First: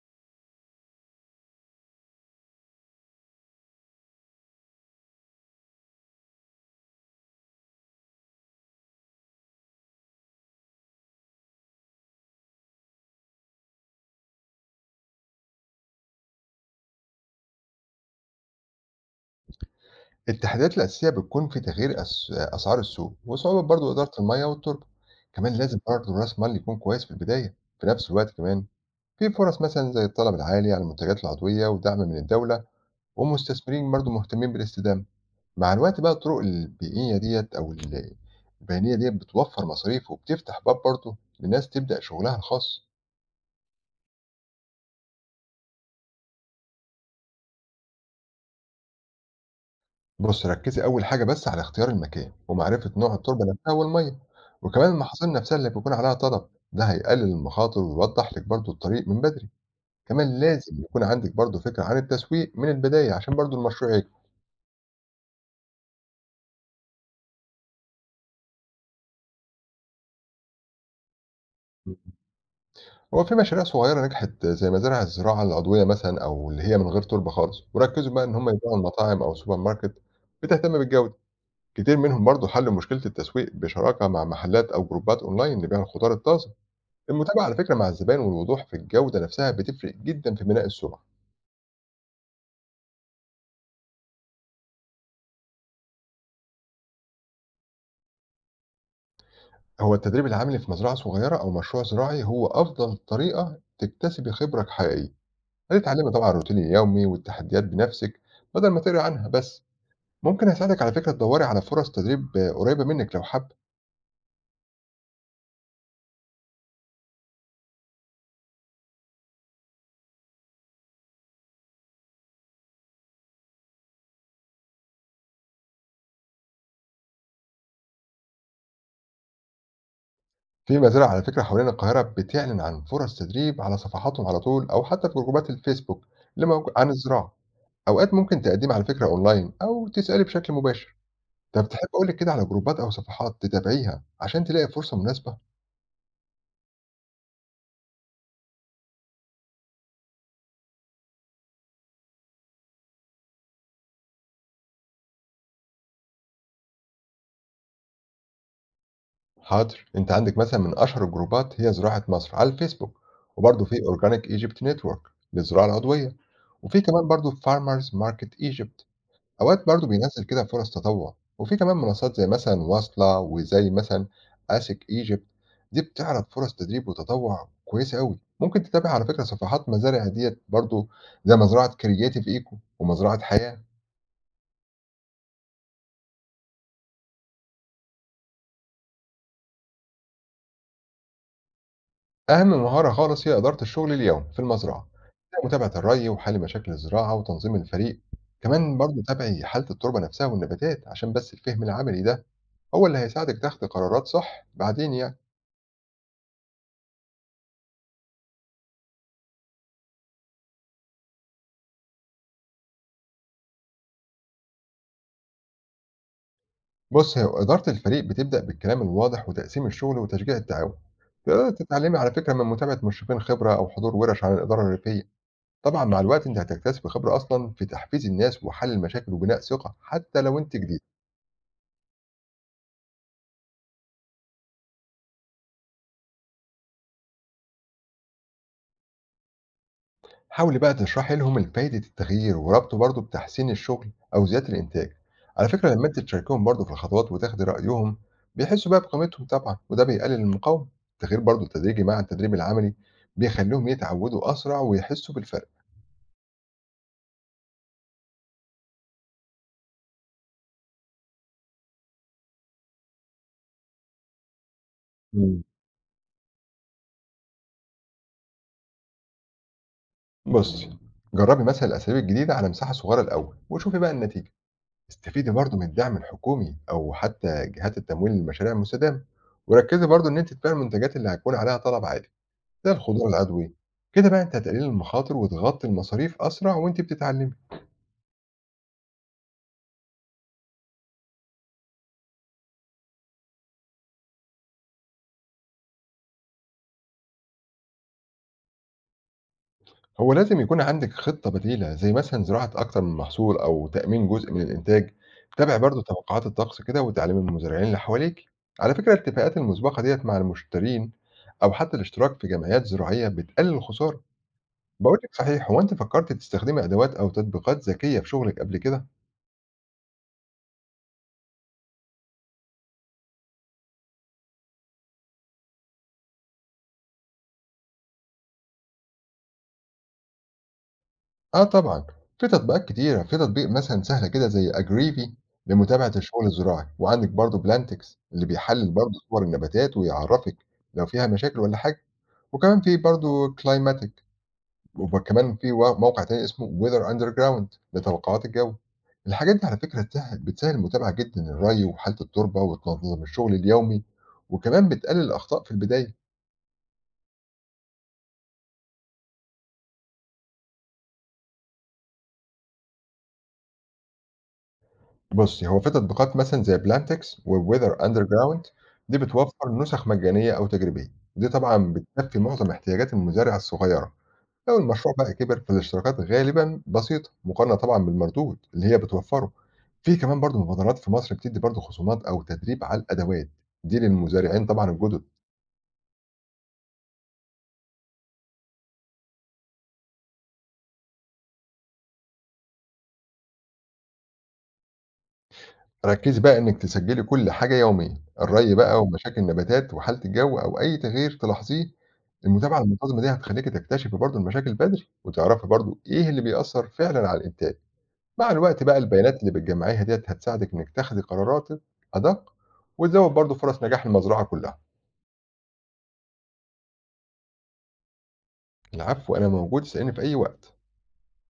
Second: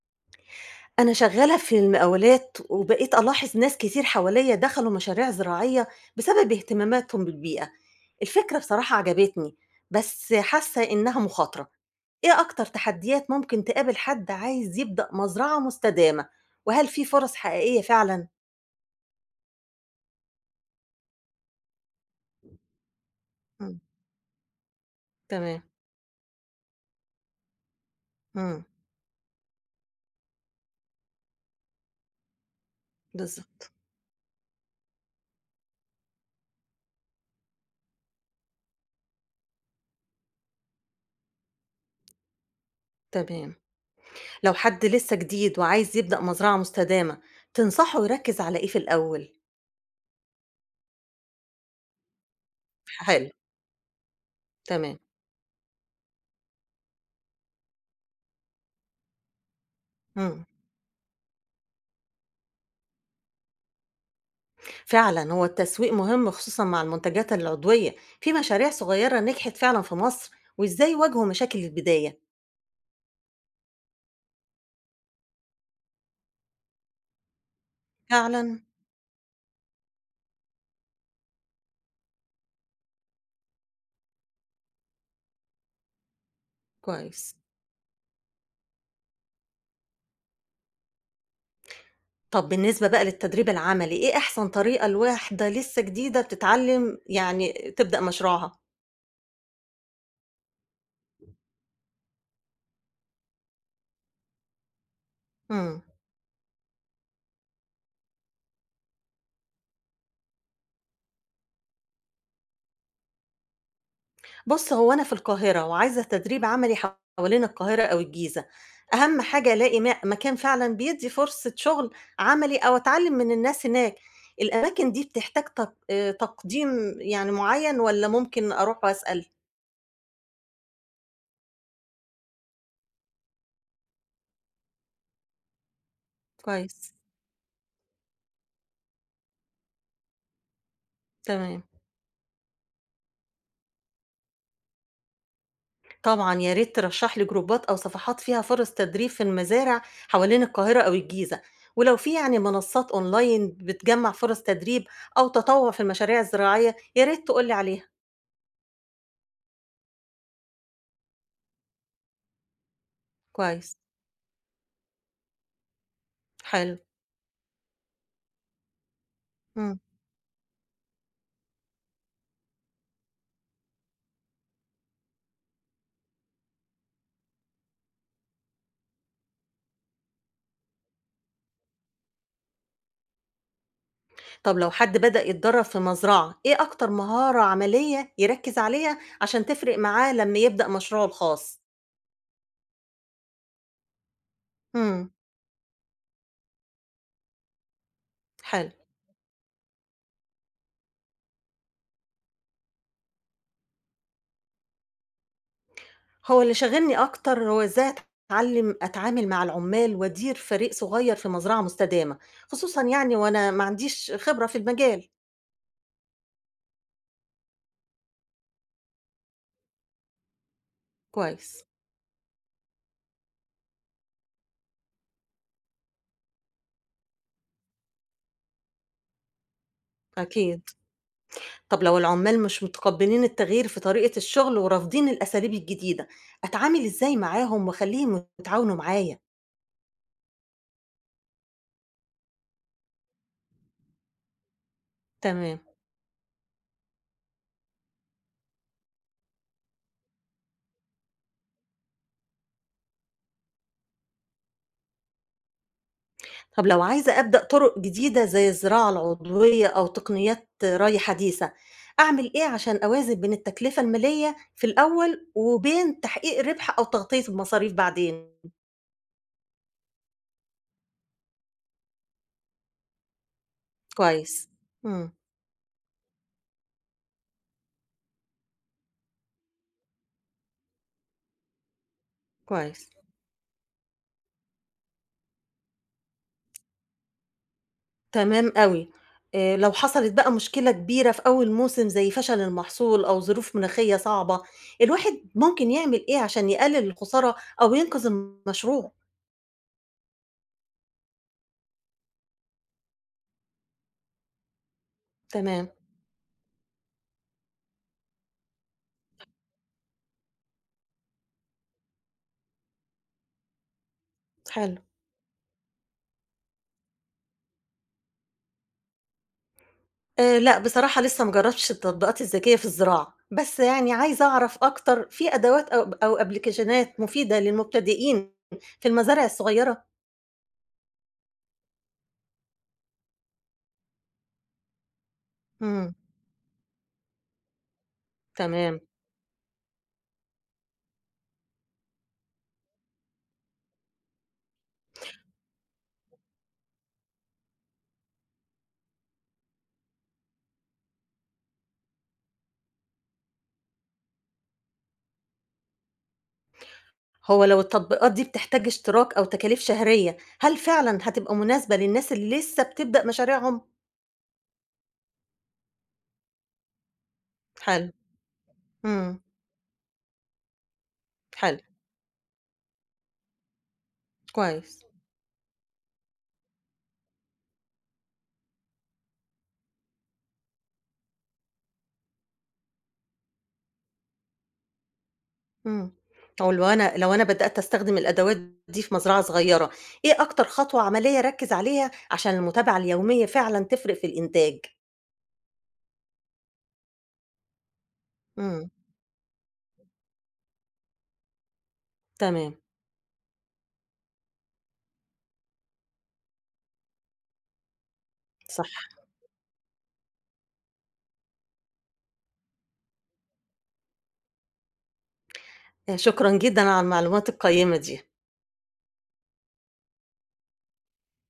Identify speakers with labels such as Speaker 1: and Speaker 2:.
Speaker 1: أنا شغّالة في المقاولات، وبقيت ألاحظ ناس كتير حواليّا دخلوا مشاريع زراعية بسبب اهتماماتهم بالبيئة. الفكرة بصراحة عجبتني، بس حاسة إنها مخاطرة. إيه أكتر تحديات ممكن تقابل حد عايز يبدأ مزرعة مستدامة، وهل في فرص حقيقية فعلًا؟
Speaker 2: التحديات الأساسية بتكون في تغيير أسعار السوق وصعوبة
Speaker 1: إمم،
Speaker 2: برضو إدارة المية والتربة. كمان
Speaker 1: تمام،
Speaker 2: لازم برضو رأس مال يكون كويس في البداية. في نفس الوقت كمان
Speaker 1: إمم،
Speaker 2: في فرص مثلا زي الطلب العالي على المنتجات العضوية ودعم من الدولة
Speaker 1: بالضبط،
Speaker 2: ومستثمرين برضو مهتمين بالاستدامة. مع الوقت بقى الطرق البيئية ديت البيئية ديت بتوفر مصاريف وبتفتح باب برضو لناس تبدأ شغلها الخاص.
Speaker 1: تمام. لو حد لسه جديد وعايز يبدأ مزرعة مستدامة، تنصحه يركّز على إيه في الأول؟
Speaker 2: بُص، ركّزي أول حاجة بس على اختيار المكان، ومعرفة نوع
Speaker 1: حلو،
Speaker 2: التربة نفسها والمَيّة، وكمان
Speaker 1: تمام،
Speaker 2: المحاصيل نفسها اللي بيكون عليها طلب، ده هيقلل المخاطر ويوضح لِك برضه الطريق من بدري، كمان
Speaker 1: إمم.
Speaker 2: لازم يكون عندِك برضه فكرة عن التسويق من البداية عشان برضه المشروع يكبر.
Speaker 1: فعلا هو التسويق مهم خصوصا مع المنتجات العضوية في مشاريع صغيرة نجحت فعلا في مصر، وإزاي واجهوا مشاكل البداية
Speaker 2: هو في مشاريع صغيرة نجحت زي مزارع الزراعة العضوية مثلًا أو اللي هي من غير تربة خالص، وركّزوا بقى إن هم
Speaker 1: فعلا.
Speaker 2: يبيعوا لمطاعم أو سوبر ماركت بتهتم بالجودة، كتير منهم برضه حلّوا مشكلة التسويق بشراكة مع محلات أو جروبات أونلاين لبيع الخضار الطازج.
Speaker 1: كويس.
Speaker 2: المتابعة على فكرة مع الزبائن والوضوح في الجودة نفسها بتفرق جدًا في بناء السمعة.
Speaker 1: طب بالنسبة بقى للتدريب العملي، إيه أحسن طريقة لواحدة لسه جديدة بتتعلم يعني تبدأ مشروعها؟
Speaker 2: هو التدريب العملي في مزرعة صغيرة أو مشروع زراعي هو أفضل طريقة تكتسبي خبرة حقيقية.
Speaker 1: مم.
Speaker 2: هتتعلمي طبعًا الروتين اليومي والتحديات بنفسِك بدل ما تقري عنها بس. ممكن أساعدِك على فكرة تدوري على فرص تدريب قريبة منِك لو حابة.
Speaker 1: بُص، هو أنا في القاهرة وعايزة تدريب عملي حوالين القاهرة أو الجيزة، أهم حاجة ألاقي مكان فعلًا بيدّي فرصة شغل عملي أو أتعلم من الناس هناك. الأماكن دي بتحتاج تق تقديم يعني معيّن والّا ممكن أروح وأسأل؟
Speaker 2: في مزارع على فكرة حوالين القاهرة بتعلن عن فرص تدريب على صفحاتهم على طول أو حتى في جروبات الفيسبوك اللي موج عن
Speaker 1: كويس،
Speaker 2: الزراعة. أوقات ممكن تقدمي على فكرة أونلاين أو تسألي بشكل مباشر.
Speaker 1: تمام.
Speaker 2: طب تحب أقول لِك كده على جروبات أو صفحات تتابعيها عشان تلاقي فرصة مناسبة؟
Speaker 1: طبعًا يا ريت ترشّح لي جروبات أو صفحات فيها فرص تدريب في المزارع حوالين القاهرة أو الجيزة، ولو في يعني منصات أونلاين بتجمّع فرص تدريب أو تطوع في المشاريع الزراعية، يا ريت تقول لي عليها.
Speaker 2: حاضر، أنتِ عندِك مثلًا من أشهر الجروبات هي زراعة مصر على الفيسبوك، وبرضه في
Speaker 1: كويس،
Speaker 2: Organic Egypt Network للزراعة العضوية،
Speaker 1: حلو.
Speaker 2: وفي كمان برضه Farmers Market Egypt أوقات
Speaker 1: إمم.
Speaker 2: برضه بينزّل كده فرص تطوع، وفي كمان منصات زي مثلًا واصلة وزي مثلًا Asic Egypt دي بتعرض فرص تدريب وتطوع كويسة أوي، ممكن تتابع على فكرة صفحات مزارع ديّة برضه زي مزرعة Creative Eco ومزرعة حياة.
Speaker 1: طب لو حد بدأ يتدرّب في مزرعة، إيه أكتر مهارة عملية يركّز عليها عشان تفرق معاه لمّا يبدأ مشروعه الخاص؟
Speaker 2: أهم مهارة خالص هي إدارة الشغل اليومي في المزرعة،
Speaker 1: إمم،
Speaker 2: زي متابعة الري وحل مشاكل الزراعة وتنظيم الفريق،
Speaker 1: حلو.
Speaker 2: كمان برضه تابعي حالة التربة نفسها والنباتات عشان بس الفهم العملي ده هو اللي هيساعدك تاخد قرارات صح بعدين يعني.
Speaker 1: هو اللي شاغلني أكتر هو إزاي أتعلّم أتعامل مع العمّال وأدير فريق صغير في مزرعة مستدامة، خصوصًا يعني وأنا ما عنديش خبرة في المجال.
Speaker 2: بص هي إدارة الفريق بتبدأ بالكلام الواضح وتقسيم الشغل وتشجيع التعاون. تقدر
Speaker 1: كويس،
Speaker 2: تتعلمي على فكرة من متابعة مرشفين خبرة أو حضور ورش عن الإدارة الريفية. طبعا مع الوقت أنت هتكتسب خبرة أصلا في تحفيز الناس وحل المشاكل وبناء ثقة حتى لو أنت
Speaker 1: أكيد.
Speaker 2: جديد.
Speaker 1: طب لو العمّال مش متقبّلين التغيير في طريقة الشغل ورافضين الأساليب الجديدة، أتعامل إزاي معاهم وأخلّيهم يتعاونوا معايا؟
Speaker 2: حاولي بقى تشرحي لهم فايدة التغيير وربطه برضه بتحسين الشغل أو زيادة الإنتاج. على
Speaker 1: تمام.
Speaker 2: فكرة لما أنت تشاركهم برضه في الخطوات وتاخدي رأيهم بيحسوا بقى بقيمتهم طبعا وده بيقلل المقاومة. التغيير برضه التدريجي مع التدريب العملي بيخليهم يتعودوا أسرع ويحسوا بالفرق.
Speaker 1: طب لو عايزة أبدأ طرق جديدة زي الزراعة العضوية أو تقنيات ري حديثة، أعمل إيه عشان أوازن بين التكلفة المالية في الأول
Speaker 2: مم.
Speaker 1: وبين تحقيق ربح أو تغطية المصاريف بعدين؟
Speaker 2: بصي جربي مثلا الأساليب الجديدة على مساحة صغيرة الأول وشوفي بقى النتيجة.
Speaker 1: كويس، إمم،
Speaker 2: استفيدي برضه من الدعم الحكومي أو حتى جهات التمويل للمشاريع المستدامة وركزي برضه إن أنت تبيعي المنتجات اللي هيكون عليها طلب عالي زي
Speaker 1: كويس،
Speaker 2: الخضار العضوي. كده بقى انت هتقلل المخاطر وتغطي المصاريف اسرع وانت بتتعلمي.
Speaker 1: تمام أوي. لو حصلت بقى مشكلة كبيرة في أول موسم زي فشل المحصول أو ظروف مناخية صعبة، الواحد ممكن يعمل إيه عشان يقلل الخسارة أو ينقذ المشروع؟
Speaker 2: هو لازم يكون عندك خطه بديله زي مثلا زراعه اكتر من محصول او تامين جزء من الانتاج. تابع
Speaker 1: تمام،
Speaker 2: برضو توقعات الطقس كده وتعليم المزارعين اللي حواليك. على فكره الاتفاقات المسبقه ديت مع المشترين او حتى الاشتراك في جمعيات زراعيه بتقلل الخساره.
Speaker 1: حلو.
Speaker 2: بقول لك صحيح هو انت فكرت تستخدمي ادوات او تطبيقات ذكيه في شغلك قبل كده؟
Speaker 1: لأ، بصراحة لسه ما جرّبتش التطبيقات الذكية في الزراعة، بس يعني عايزة أعرف أكتر في أدوات أو أبلكيشنات مفيدة للمبتدئين في المزارع الصغيرة؟
Speaker 2: آه طبعًا، في تطبيقات كتيرة، في تطبيق مثلًا سهلة كده زي Agrivi لمتابعة
Speaker 1: إمم،
Speaker 2: الشغل الزراعي، وعندِك برضه Plantix اللي بيحلل
Speaker 1: تمام.
Speaker 2: برضه صور النباتات ويعرّفِك لو فيها مشاكل والّا حاجة، وكمان في برضه Climatic وكمان في موقع تاني اسمه Weather Underground لتوقعات الجو. الحاجات دي على فكرة بتسهل المتابعة جدًا للري وحالة التربة وتنظم الشغل اليومي، وكمان بتقلل الأخطاء في البداية.
Speaker 1: هو لو التطبيقات دي بتحتاج اشتراك أو تكاليف شهرية، هل فعلًا هتبقى مناسبة للناس اللي لسه بتبدأ مشاريعهم؟
Speaker 2: بُصّي، هو في تطبيقات مثلًا زي بلانتكس وweather
Speaker 1: حلو،
Speaker 2: underground دي
Speaker 1: إمم،
Speaker 2: بتوفّر نسخ مجانية أو تجريبية، ودي
Speaker 1: حلو،
Speaker 2: طبعًا بتكفي معظم احتياجات المزارع الصغيرة، لو
Speaker 1: كويس،
Speaker 2: المشروع بقى كبر فالاشتراكات غالبًا بسيطة مقارنة طبعًا بالمردود اللي هي بتوفّره. في كمان برضه مبادرات في مصر بتدّي برضه خصومات أو تدريب على الأدوات دي للمزارعين طبعًا الجُدد.
Speaker 1: إمم. هو لو أنا بدأت أستخدم الأدوات دي في مزرعة صغيرة، إيه أكتر خطوة عملية أركّز عليها عشان المتابعة اليومية فعلًا تفرق في الإنتاج؟
Speaker 2: ركّزي بقى إنِّك تسجّلي كل حاجة يوميًا، الري
Speaker 1: إمم،
Speaker 2: بقى ومشاكل النباتات وحالة الجو أو أي تغيير تلاحظيه،
Speaker 1: تمام،
Speaker 2: المتابعة المنتظمة دي هتخلّيكِ تكتشفي برضه المشاكل بدري، وتعرفي برضه إيه اللي بيأثّر فعلًا على الإنتاج، مع الوقت
Speaker 1: صح.
Speaker 2: بقى البيانات اللي بتجمّعيها ديّة هتساعدِك إنِّك تاخدي قراراتِك أدق، وتزوّد برضه فرص نجاح المزرعة كلّها.
Speaker 1: شكرًا جدًا على المعلومات القيّمة دي.
Speaker 2: العفو، أنا موجود، اسأليني في أي وقت.